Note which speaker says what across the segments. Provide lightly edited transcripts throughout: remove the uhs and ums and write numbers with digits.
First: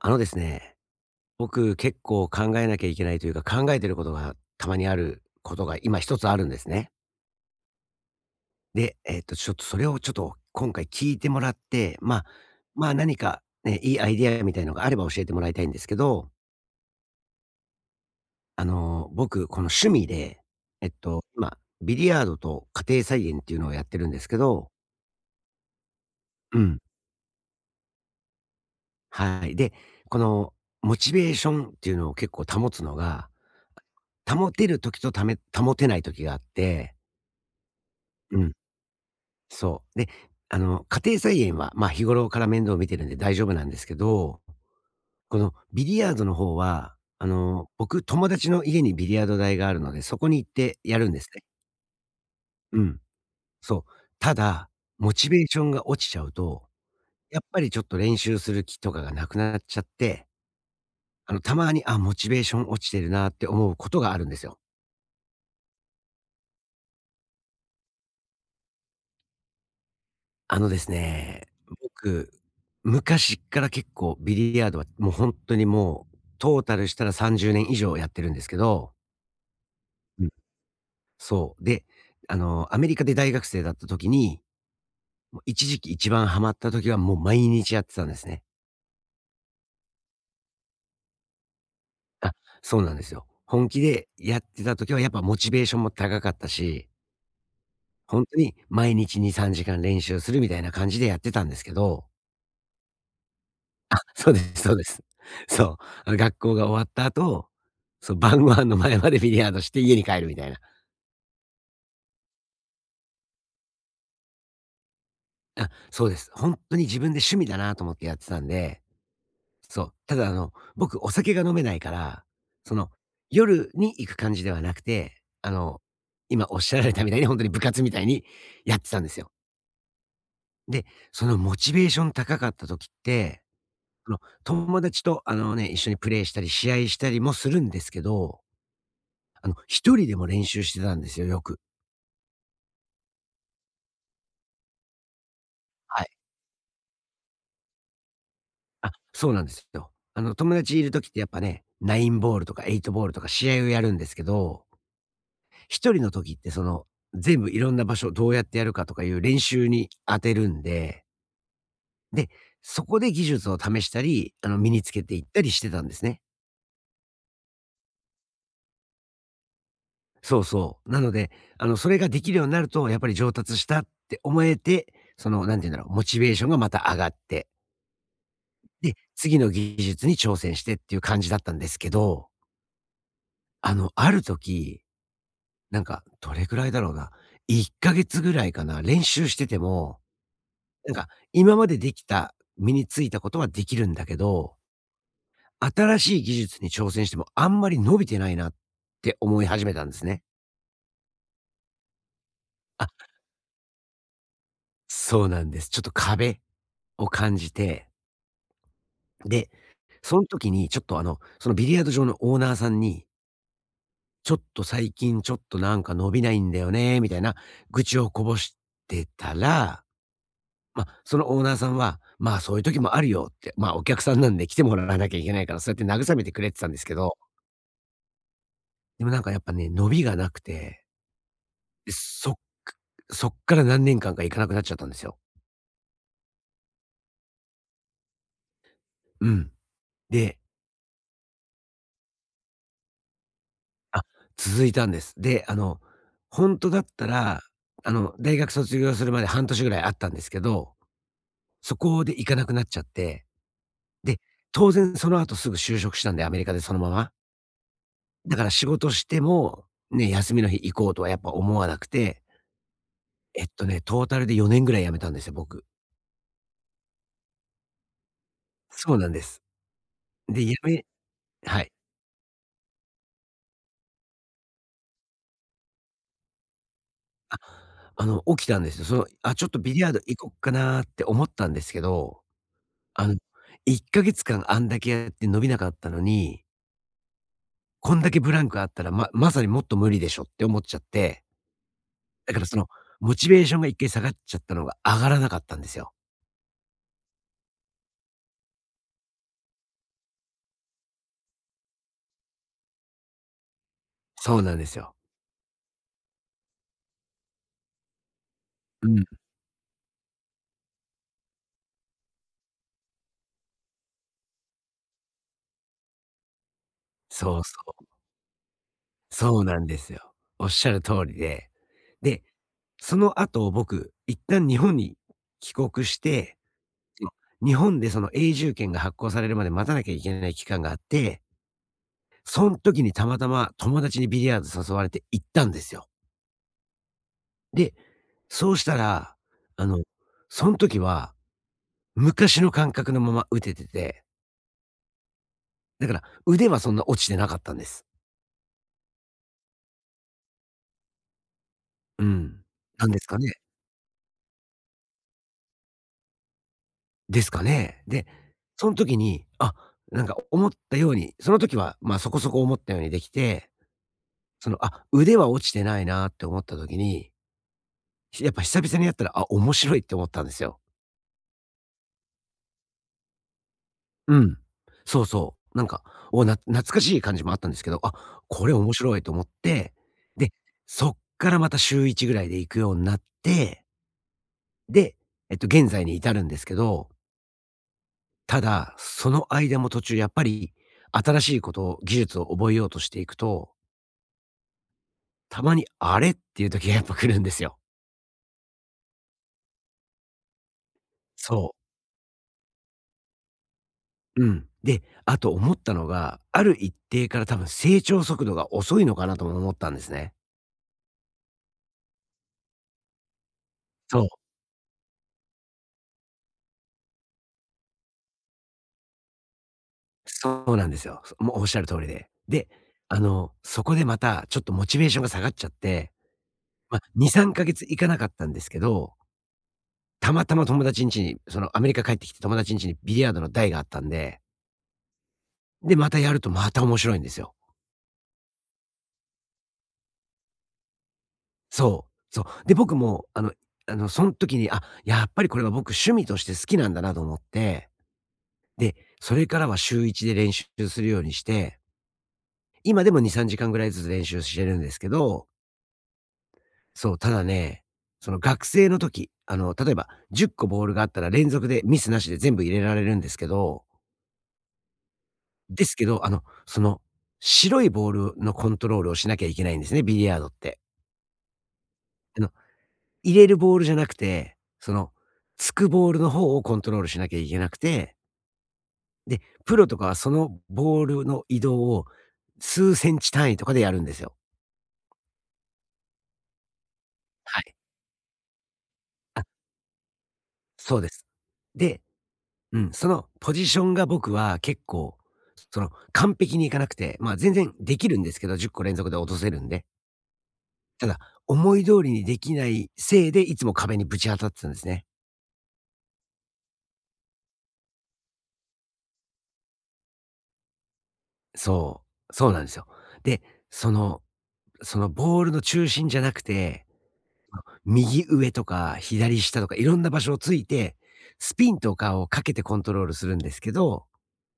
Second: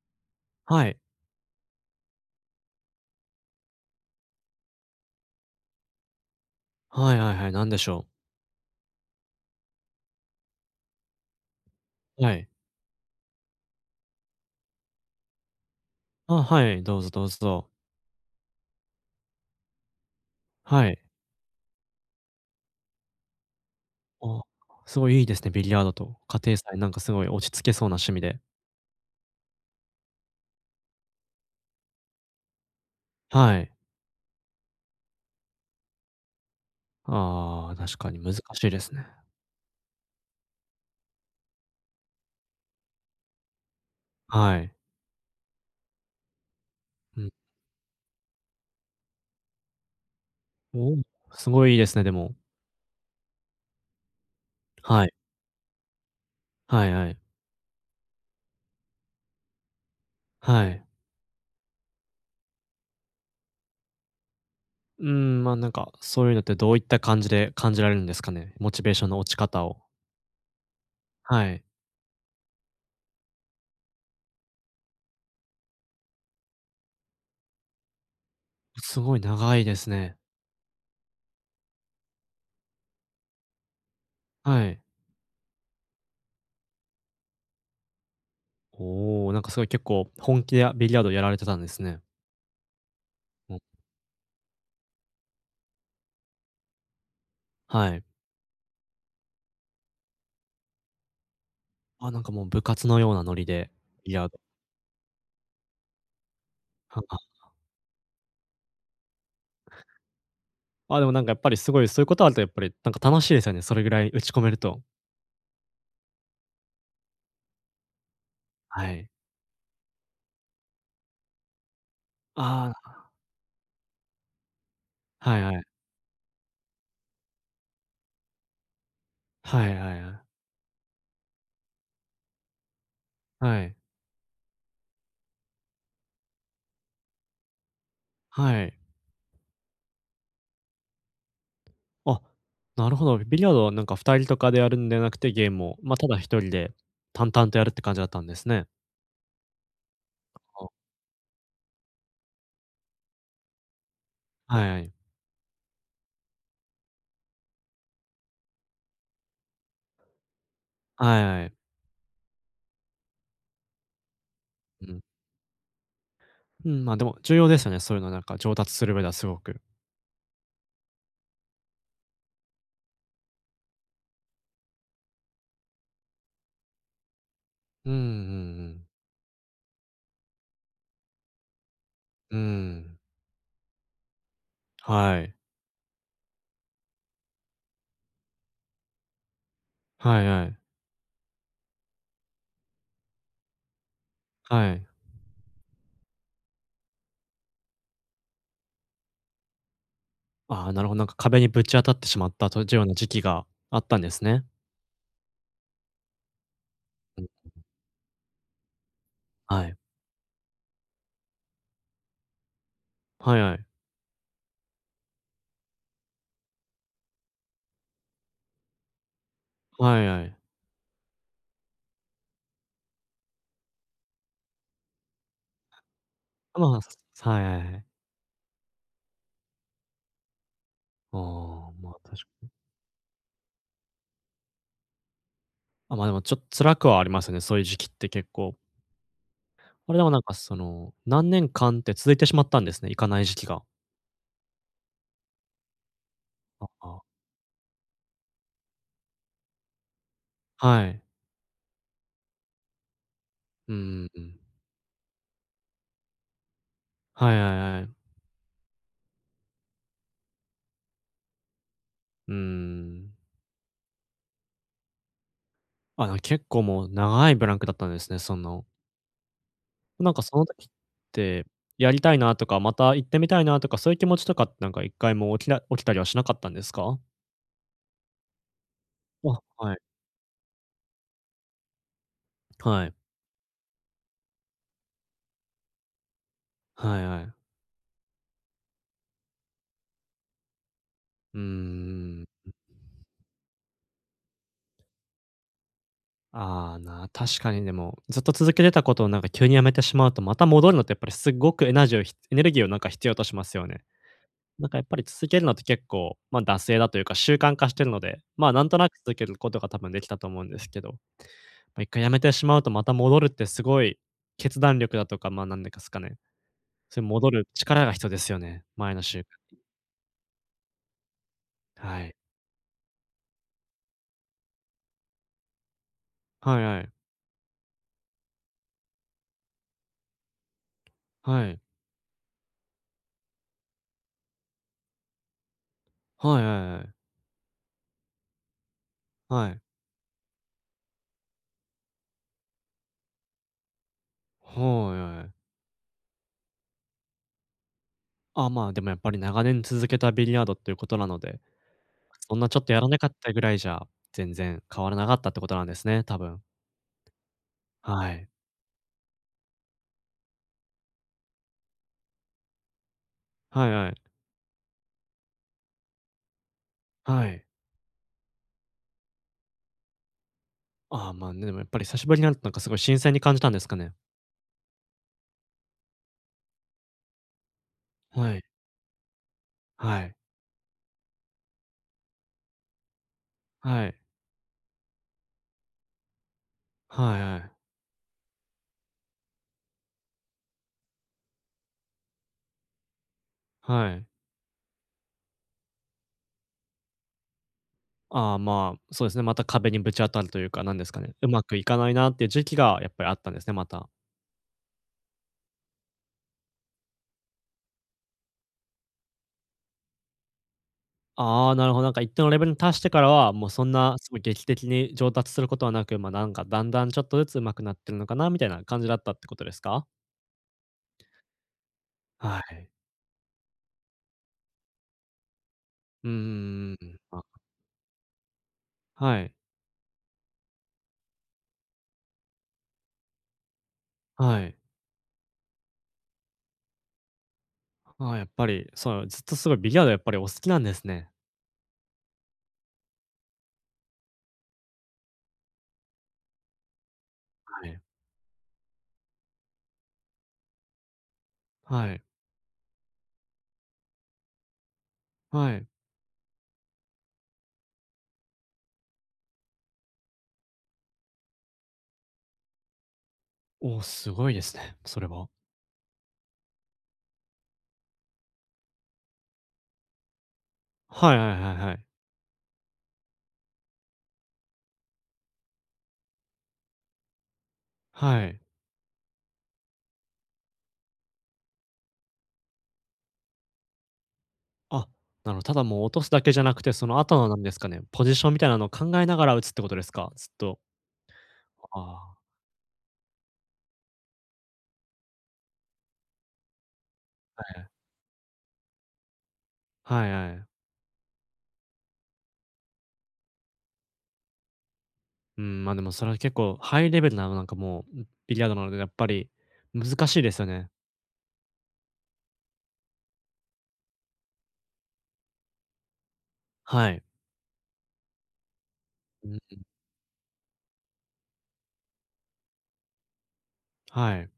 Speaker 1: あのですね、
Speaker 2: はい。
Speaker 1: 僕結構考えなきゃいけないというか、考えてることがたまにあることが今一つあるんですね。
Speaker 2: はいはいはい、なんでしょう。
Speaker 1: で、ちょっとそれをちょっと今回聞いてもらって、まあ、
Speaker 2: はい。
Speaker 1: まあ何かね、いいアイデアみたいのがあれば教えてもらいたいんですけど、
Speaker 2: あ、はい、どうぞどうぞ。
Speaker 1: あの、僕、この趣味で、
Speaker 2: はい。
Speaker 1: 今、ビリヤードと家庭菜園っていうのをやってるんですけ
Speaker 2: あ、
Speaker 1: ど、
Speaker 2: すごいいいですね、ビリヤードと。家庭
Speaker 1: う
Speaker 2: 菜
Speaker 1: ん。
Speaker 2: なんかすごい落ち着けそうな趣味で。
Speaker 1: はい。で、このモチベーションっていうのを結構保つのが、
Speaker 2: はい。
Speaker 1: 保てる時と、保てない時があって、
Speaker 2: ああ、確かに難
Speaker 1: うん。
Speaker 2: しいですね。
Speaker 1: そう。で、あの、家庭菜園は、まあ、日頃から面倒を見てるんで大丈夫なんですけど、
Speaker 2: はい。
Speaker 1: このビリヤードの方は、
Speaker 2: う
Speaker 1: あ
Speaker 2: ん。
Speaker 1: の、僕、友達の家にビリヤード台があるので、そこに行って
Speaker 2: お
Speaker 1: や
Speaker 2: お、
Speaker 1: るんですね。
Speaker 2: すごいいいですね、でも。
Speaker 1: うん。そう。ただ、
Speaker 2: は
Speaker 1: モ
Speaker 2: い。
Speaker 1: チベーションが落ちちゃうと、
Speaker 2: はいはい。
Speaker 1: やっぱりちょっと練習する気とかがなくなっちゃって、
Speaker 2: はい。
Speaker 1: あの、たまに、あ、モチベーション落ちてるなって思うことがあるんですよ。
Speaker 2: うーん、ま、なんか、そういうのってどういった感じで感じられるんですかね？モチベーションの落ち方を。
Speaker 1: あのですね、
Speaker 2: はい。
Speaker 1: 僕、昔から結構ビリヤードはもう本当にもう、トータルしたら30年以上やってるんですけど、
Speaker 2: すごい長いですね。
Speaker 1: うん。そう、で、あの、アメリカで大学生だった時に、
Speaker 2: はい。
Speaker 1: もう一時期一番ハマった時はもう毎日やってたんですね。
Speaker 2: おお、なんかすごい結構本気でビリヤードやられてたんですね。
Speaker 1: あ、そうなんですよ。
Speaker 2: うん、
Speaker 1: 本気でやってた時はやっぱモチベーションも高かったし、
Speaker 2: はい。
Speaker 1: 本当に毎日2、3時間練習するみたいな感じでやってたんですけど、
Speaker 2: あ、なんかもう部活のようなノリで、ビリ ヤー
Speaker 1: そう
Speaker 2: ド。
Speaker 1: ですそうです。そう。学校が終わっ
Speaker 2: は
Speaker 1: た
Speaker 2: あ。
Speaker 1: 後、そう、晩ご飯の前までビリヤードして家に帰るみたいな。
Speaker 2: あ、でもなんかやっぱりすごいそういうことあるとやっぱりなんか楽しいですよね、それぐらい打ち込めると。
Speaker 1: あ、そうです。ほんとに自分で趣味だなと思ってやってたんで、
Speaker 2: はい。
Speaker 1: そう。ただ、あの、僕お酒が飲めないから、その、
Speaker 2: あ
Speaker 1: 夜に行く感じではなくて、
Speaker 2: あ、はい
Speaker 1: あ
Speaker 2: はい。
Speaker 1: の、今おっしゃられたみたいにほんとに部活みたいにやってたんですよ。
Speaker 2: はいはいはい。
Speaker 1: で、そのモチベーション高かった時って、
Speaker 2: はい。
Speaker 1: あの、友達と、あのね、一緒にプレイしたり試合したりもするんですけど、
Speaker 2: はい。
Speaker 1: あの、一人でも練習してたんですよ、よく。
Speaker 2: あ、なるほど。ビリヤードはなんか2人とかでやるんではなくて、ゲームを、ま、
Speaker 1: は
Speaker 2: た
Speaker 1: い。
Speaker 2: だ1人で淡々とやるって感じだったんですね。
Speaker 1: あ、そうなんですよ。あの、友
Speaker 2: あ、
Speaker 1: 達いる時ってやっぱね、ナインボールとかエイトボールとか試合をやるんですけど、
Speaker 2: はいはい。
Speaker 1: 一人の時ってその、全部いろんな場所どうやってやるかとかいう練習に当てるんで、
Speaker 2: はいはい。
Speaker 1: で、そこで技術を試したり、あの、身につ
Speaker 2: うん。
Speaker 1: けていったりしてたんですね。
Speaker 2: うん、ま、でも重要ですよね、そういうのなんか上達する上ではすごく。
Speaker 1: そうそう。なので、あの、それができるようになると、やっぱり上達したって思えて、その、なんて言うんだろう、モチベーションがまた上がって、
Speaker 2: うんうんうん。
Speaker 1: で、次の技術に挑戦してっていう感じだったんですけど、
Speaker 2: うーん。
Speaker 1: あの、ある時、
Speaker 2: はい。
Speaker 1: なんか、どれくらいだろうな、1ヶ月ぐらいかな、練習してても、
Speaker 2: はいはい。
Speaker 1: なんか、今までできた、身についたことはできるんだけど、
Speaker 2: はい。
Speaker 1: 新しい技術に挑戦してもあんまり伸びてないなって思い始めたんですね。
Speaker 2: ああ、なるほど、なんか壁にぶち当たってしまったというよう
Speaker 1: あ、
Speaker 2: な時期があったんですね。
Speaker 1: そうなんです。ちょっと壁を
Speaker 2: うん、
Speaker 1: 感じて、で、
Speaker 2: はい。
Speaker 1: その時にちょっとあの、そのビリヤード場のオーナーさんに、
Speaker 2: はいはい。
Speaker 1: ちょっと最近ちょっとなんか伸びないんだよね、みたいな愚痴をこぼしてたら、
Speaker 2: はいはい。
Speaker 1: まあ、そのオーナーさんは、まあ、そういう時もあるよって、まあ、お客さんなんで来てもらわなきゃいけないから、そうやって慰めてくれ
Speaker 2: あ、
Speaker 1: てたん
Speaker 2: ま
Speaker 1: で
Speaker 2: あ、
Speaker 1: すけ
Speaker 2: す
Speaker 1: ど、
Speaker 2: はいはいはい。
Speaker 1: でもなんかやっぱね、伸びがなくて、
Speaker 2: ああ、ま
Speaker 1: で、
Speaker 2: あ、確か
Speaker 1: かそっから何年間か行かなくなっちゃったんですよ。
Speaker 2: あ、まあ、でもちょっと辛くはありますよね、そういう時期って結構。
Speaker 1: うん。
Speaker 2: あれでもなんか
Speaker 1: で、
Speaker 2: その、何年間って続いてしまったんですね、行かない時期が。
Speaker 1: あ、続いたんです。で、あの、本
Speaker 2: あ、
Speaker 1: 当だっ
Speaker 2: あ、
Speaker 1: たら、あの、大学卒業するまで半年ぐらいあったんですけど、
Speaker 2: はい。
Speaker 1: そこで行かなくなっちゃって、
Speaker 2: うんうんう
Speaker 1: で、
Speaker 2: ん。
Speaker 1: 当然その後すぐ就職したんで、アメリカでそのまま。
Speaker 2: はいはいはい。
Speaker 1: だから仕事しても、ね、休みの日行こうとはやっぱ思わなくて、
Speaker 2: うーん。
Speaker 1: トータルで4年ぐらい辞めたんですよ、僕。
Speaker 2: あ、なんか結構もう長いブランクだったんですね、その、
Speaker 1: そうなんです。
Speaker 2: なんかそ
Speaker 1: で、
Speaker 2: の時って、
Speaker 1: はい。
Speaker 2: やりたいなとか、また行ってみたいなとか、そういう気持ちとかってなんか一回も起きたりはしなかったんですか？
Speaker 1: あ、あの、起きたんですよ。その、あ、
Speaker 2: あ、
Speaker 1: ちょっと
Speaker 2: は
Speaker 1: ビ
Speaker 2: い。
Speaker 1: リヤード行こっかなって思ったんですけど、
Speaker 2: はい。
Speaker 1: あの、1ヶ月間あんだけやって伸びなかったのに、
Speaker 2: はいはい。
Speaker 1: こんだけブランクあったら、まさにもっと無理でしょって思っちゃって、
Speaker 2: うーん。
Speaker 1: だからその、モチベーションが1回下がっちゃったのが上がらなかったんですよ。
Speaker 2: ああ、確かにでも、ずっと続けてたことをなんか急にやめてしまうと、また戻るのってやっぱりすごくエネルギーをなんか必要としますよね。
Speaker 1: そうなん
Speaker 2: な
Speaker 1: で
Speaker 2: んか
Speaker 1: す
Speaker 2: やっ
Speaker 1: よ。
Speaker 2: ぱり続けるのって結構、まあ、惰性だというか習慣化してるので、まあ、なんとな
Speaker 1: う
Speaker 2: く
Speaker 1: ん。
Speaker 2: 続けることが多分できたと思うんですけど、まあ、一回やめてしまうとまた戻るってすごい決断力だとか、ま、なんですかね、それ戻
Speaker 1: そう
Speaker 2: る
Speaker 1: そ
Speaker 2: 力
Speaker 1: う。
Speaker 2: が必要ですよね。前の週
Speaker 1: そうなんですよ。おっしゃる通りで。
Speaker 2: はい。
Speaker 1: で、その後、僕、一旦日本に帰国して、
Speaker 2: はいはい。
Speaker 1: その、日本でその永住権が発行されるまで待たなきゃいけない期間があって、
Speaker 2: はい。
Speaker 1: そん時にたまたま友達にビリヤード誘われて行ったんですよ。
Speaker 2: はいはいはい。
Speaker 1: で、そうしたら、
Speaker 2: はい。
Speaker 1: あの、そん時は昔の感覚のまま打ててて、
Speaker 2: はいはい。
Speaker 1: だから腕はそんな落ちてなかったんです。
Speaker 2: あ、まあ、でもやっぱり長年続けたビリヤードっていうことなので、
Speaker 1: う
Speaker 2: そん
Speaker 1: ん。
Speaker 2: なちょっとや
Speaker 1: な
Speaker 2: ら
Speaker 1: ん
Speaker 2: な
Speaker 1: です
Speaker 2: かっ
Speaker 1: かね。
Speaker 2: たぐらいじゃ、全然変わらなかったってことなんですね、多分。
Speaker 1: ですかね。で、
Speaker 2: はい。
Speaker 1: そん時に、あ、なんか思ったように、その時は、ま、そこそこ思ったようにできて、
Speaker 2: はいはい。
Speaker 1: その、あ、腕は落ちてないなって思った時に、
Speaker 2: はい。
Speaker 1: やっぱ久々にやったら、あ、面白いって思ったんですよ。
Speaker 2: ああ、まあ、ね、でもやっぱり久しぶりになるとなんかすごい新鮮に感じたんですかね。
Speaker 1: うん。そうそう。なんか、懐かしい感じもあったんですけど、あ、
Speaker 2: はい。
Speaker 1: これ面白いと思って、
Speaker 2: はい。
Speaker 1: で、そっからまた週1ぐらいで行くようになって、
Speaker 2: はい。
Speaker 1: で、現在に至るんですけど、
Speaker 2: はいはい。
Speaker 1: ただ、その間も途中やっぱり新しいことを技術を覚えようとしていくと、
Speaker 2: はい。
Speaker 1: たまにあれっていう時がやっぱ来るんですよ。
Speaker 2: ああ、まあ、そうですね、また壁にぶち当たるというか、なんですかね、うま
Speaker 1: そう。
Speaker 2: くいかないなっていう時期がやっぱりあったんですね、また。
Speaker 1: うん。で、あと思ったのが、ある一定から多分成長速度が遅いのかなとも思ったんですね。
Speaker 2: ああ、なるほど。なんか一定のレベルに達してからは、もうそんな
Speaker 1: そう。
Speaker 2: すごい劇的に上達することはなく、ま、なんかだんだんちょっとずつ上手くなってるのかなみたいな感じだったってことですか？
Speaker 1: そうなんですよ。もうおっしゃる通りで。
Speaker 2: は
Speaker 1: で、
Speaker 2: い。
Speaker 1: あの、そこでまたちょっとモチベーションが下がっちゃって、
Speaker 2: うんうん
Speaker 1: ま、
Speaker 2: うん
Speaker 1: 2、
Speaker 2: あ、
Speaker 1: 3ヶ月行かなかったんですけど、
Speaker 2: はい。
Speaker 1: たまたま友達ん家に、そのアメリカ帰ってきて友達ん家にビリヤードの台があったんで、
Speaker 2: はい。
Speaker 1: で、またやるとまた面白いんですよ。
Speaker 2: ああ、やっぱり、そう、ずっとすごいビリヤードやっぱりお好きなんですね。
Speaker 1: そう、そう。で、僕もあの、そん時に、あ、やっぱりこれは僕趣味として好きなんだなと思っ
Speaker 2: は
Speaker 1: て、
Speaker 2: い。
Speaker 1: で、それからは週1で練習するようにして、
Speaker 2: はい。
Speaker 1: 今でも2、3時間ぐらいずつ練習してるんですけど、
Speaker 2: はい。
Speaker 1: そう、ただね、その学生の時、あの、例えば10個ボールがあったら連続でミスなしで全部入れられるんですけど、
Speaker 2: おお、すごいですね、それは。
Speaker 1: ですけど、あの、その、白いボールのコントロールをしなきゃいけないんですね、ビリヤードって。
Speaker 2: はいはいはいはい。
Speaker 1: あの、入れるボールじゃなくて、その、つくボールの方をコントロールしなきゃいけなくて、
Speaker 2: はい。
Speaker 1: で、プロとかはそのボールの移動を数センチ単位とかでやるんですよ。
Speaker 2: あ、なるほど。ただもう落とすだけじゃなくて、その後のな
Speaker 1: は
Speaker 2: んで
Speaker 1: い。
Speaker 2: すかね、ポジションみたいなのを考えながら打つってことですか？ずっと。
Speaker 1: そうです。
Speaker 2: あ
Speaker 1: で、
Speaker 2: あ、
Speaker 1: うん、そのポジションが僕は結構、その完璧にいかなくて、まあ全然できるんですけど、10個連続で落とせるんで。
Speaker 2: はいはいはい。
Speaker 1: ただ、思い通りにできないせいで、いつも壁にぶち当たってたんですね。
Speaker 2: うん、まあ、でもそれは結構ハイレベルな、なんかもう、ビリヤードなので、やっぱり難しいですよね。
Speaker 1: そう、そうなんですよ。で、その、そのボールの中心じゃなくて、
Speaker 2: はい。
Speaker 1: 右上とか左
Speaker 2: うん、
Speaker 1: 下とかいろんな場所をついて、スピンとかをかけてコントロールするんですけど、
Speaker 2: はい。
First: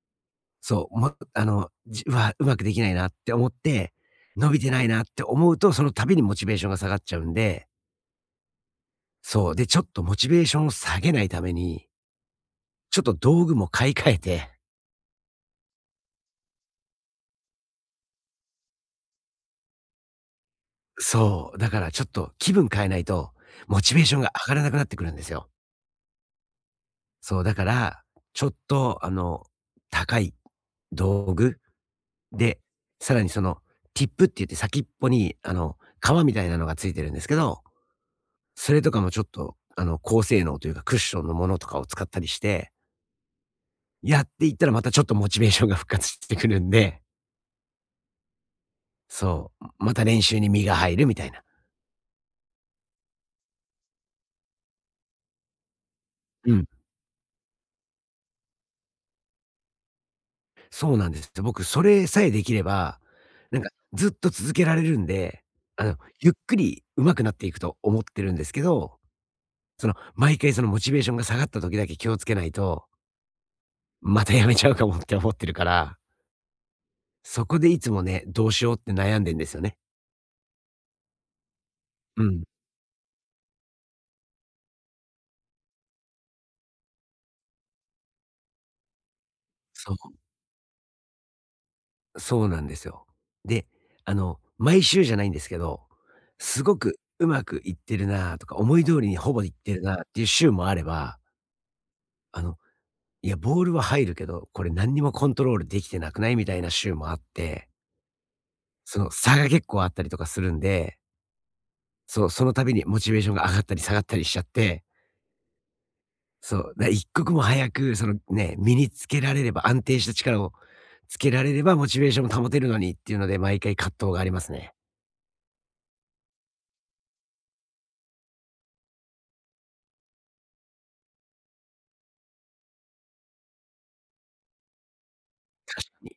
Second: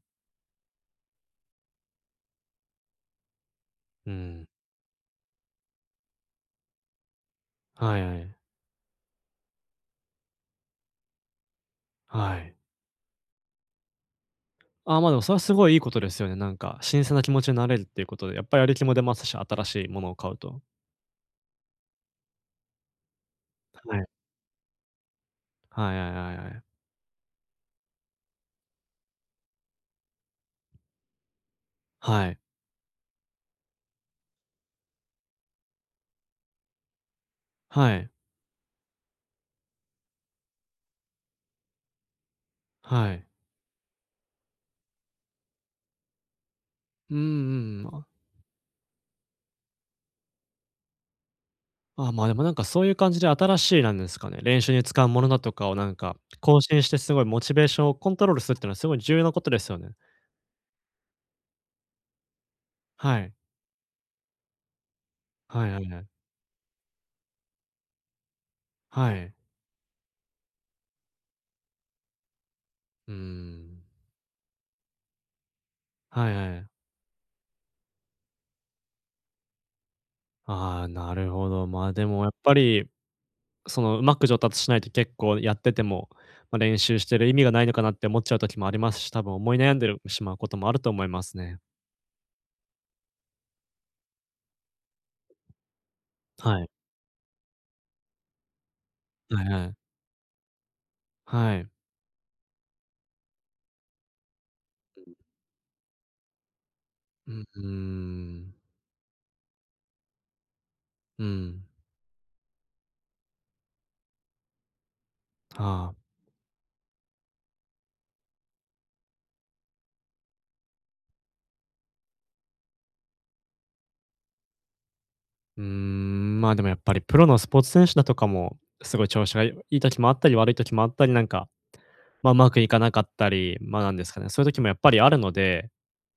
Speaker 1: そう、もあの、じうわ、うまくできないなって思って、
Speaker 2: うん。
Speaker 1: 伸びてないなって思うと、その度にモチベーションが下がっちゃうんで、
Speaker 2: はいはい。
Speaker 1: そう、で、ちょっとモチベーションを下げないために、
Speaker 2: はい。
Speaker 1: ちょっと道具も買い替えて、
Speaker 2: ああ、ま、でもそれはすごいいいことですよね。なんか新鮮な気持ちになれるっていうことで、やっぱりやる気も出ますし、新しいものを買うと。
Speaker 1: そう、だからちょっと気分変えないと、モチ
Speaker 2: は
Speaker 1: ベ
Speaker 2: い。
Speaker 1: ーションが上がらなくなってくるんですよ。
Speaker 2: はいはいはいはい。
Speaker 1: そう、だから、ちょっと、あの、高い道具
Speaker 2: はい。
Speaker 1: で、さらに、ティップって言って先っぽに、革みたいなのがついてるんですけど、
Speaker 2: はい。
Speaker 1: それとかもちょっと、高性能というかクッションのものとかを使ったりして、
Speaker 2: はい。
Speaker 1: やっていったらまたちょっとモチベーションが復活してくるんで、
Speaker 2: うんうんうん。
Speaker 1: そう、また練習に身が入るみたいな。
Speaker 2: あ、あ、まあ、でもなんかそういう感じで新しいなんですかね、練習に使うものだとかをなんか、
Speaker 1: う
Speaker 2: 更
Speaker 1: ん、
Speaker 2: 新してすごいモチベーションをコントロールするっていうのはすごい重要なことですよね。
Speaker 1: そうなんですよ。僕それさえできれば、
Speaker 2: はい。
Speaker 1: なんかずっと続けられるんで、
Speaker 2: はいはいはい。
Speaker 1: ゆっくり上手くなっていくと思ってるんですけど、
Speaker 2: はい。
Speaker 1: その、毎回そのモチベーションが下がった時だけ気をつけないと、
Speaker 2: うーん。
Speaker 1: またやめちゃうかもって思ってるから、
Speaker 2: はいはい。
Speaker 1: そこでいつもね、どうしようって悩んでんですよね。
Speaker 2: ああ、なるほど。まあ、でも
Speaker 1: う
Speaker 2: やっ
Speaker 1: ん。
Speaker 2: ぱり、その、うまく上達しないと結構やってても、まあ、練習してる意味がないのかなって思っちゃう時もありますし、多分思い悩んで
Speaker 1: そ
Speaker 2: る
Speaker 1: う。
Speaker 2: しまうこともあると思いますね。
Speaker 1: そうなんですよ。で、毎週じゃないんですけど、
Speaker 2: は
Speaker 1: す
Speaker 2: い。
Speaker 1: ごくうまくいってるなとか、思い通りにほ
Speaker 2: は
Speaker 1: ぼ
Speaker 2: い
Speaker 1: いっ
Speaker 2: は
Speaker 1: てる
Speaker 2: い。
Speaker 1: なっていう週もあれば、
Speaker 2: はい。
Speaker 1: あの、いや、ボールは入るけど、これ何にもコントロールできてなくないみたいな週もあっ
Speaker 2: うん、うー
Speaker 1: て、
Speaker 2: ん。
Speaker 1: その差が結構あったりとかするんで、
Speaker 2: うん。
Speaker 1: そう、その度にモチベーションが上がったり下がったりしちゃって、
Speaker 2: ああ。
Speaker 1: そう、だ一刻も早く、そのね、身につけられれば、安定した力をつけられれば、モチベーションも保てるのにっていうので、毎回葛藤がありますね。
Speaker 2: うーん、まあ、でもやっぱりプロのスポーツ選手だとかも、すごい調子がいいい時もあったり、悪い時もあったり、なんか、ま、うまくいかなかったり、ま、なんですかね、そういう時もやっぱりあるので、
Speaker 1: 確かに。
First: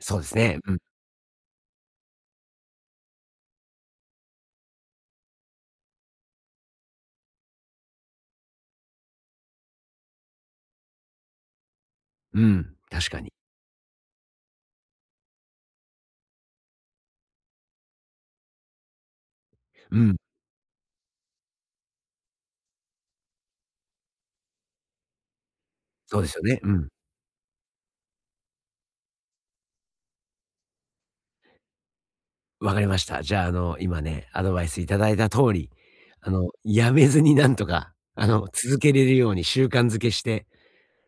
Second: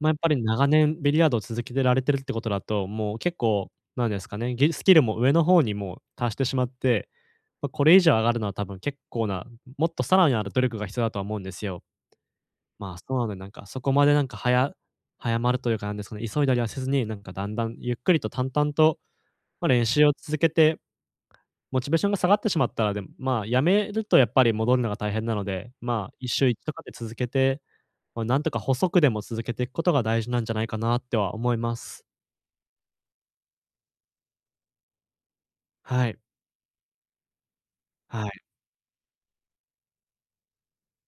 Speaker 2: まあ、やっ
Speaker 1: うで
Speaker 2: ぱ
Speaker 1: す
Speaker 2: り
Speaker 1: ね。
Speaker 2: 長
Speaker 1: うん。
Speaker 2: 年ビリヤードを続けてられてるってことだと、もう結構、なんですかね、スキルも上の方にもう達してしまって、ま、これ以上上がるのは多分結構な、もっとさらなる努力が必要だとは思うんですよ。
Speaker 1: うん。
Speaker 2: まあ、そ
Speaker 1: 確
Speaker 2: う
Speaker 1: か
Speaker 2: な
Speaker 1: に。
Speaker 2: ので、なんかそこまでなんか早まるというかなんですかね、急いだりはせずに、なんかだんだんゆっくりと淡々と、ま、練
Speaker 1: う
Speaker 2: 習を
Speaker 1: ん。
Speaker 2: 続けて、モチベーションが下がってしまったら、でも、まあ、やめるとやっぱり戻るのが大変なので、まあ、
Speaker 1: そう
Speaker 2: 一
Speaker 1: ですよ
Speaker 2: 週
Speaker 1: ね。
Speaker 2: 1
Speaker 1: う
Speaker 2: とか
Speaker 1: ん。
Speaker 2: で続けて、ま、なんとか細くでも続けていくことが大事なんじゃないかなっては思います。
Speaker 1: わかりました。じゃあ、今ね、アドバイスいただいた通り、
Speaker 2: はい。
Speaker 1: やめずになんとか、
Speaker 2: はい
Speaker 1: 続けれるように習慣づけして、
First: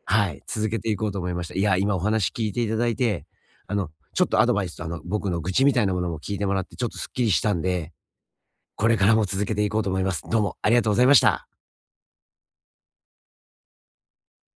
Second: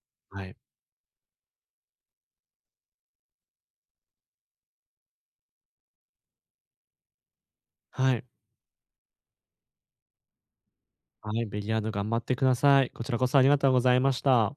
Speaker 1: はい、
Speaker 2: はい。
Speaker 1: 続けていこうと思いました。いや、今お話聞いていただいて、ちょっとアドバイスと、僕の愚痴みたいなものも聞いてもらって、ちょっとすっきりしたんで、
Speaker 2: はい。
Speaker 1: これからも続けていこうと思います。どうもありがとうございまし
Speaker 2: はい、
Speaker 1: た。
Speaker 2: ビリヤード頑張ってください。こちらこそありがとうございました。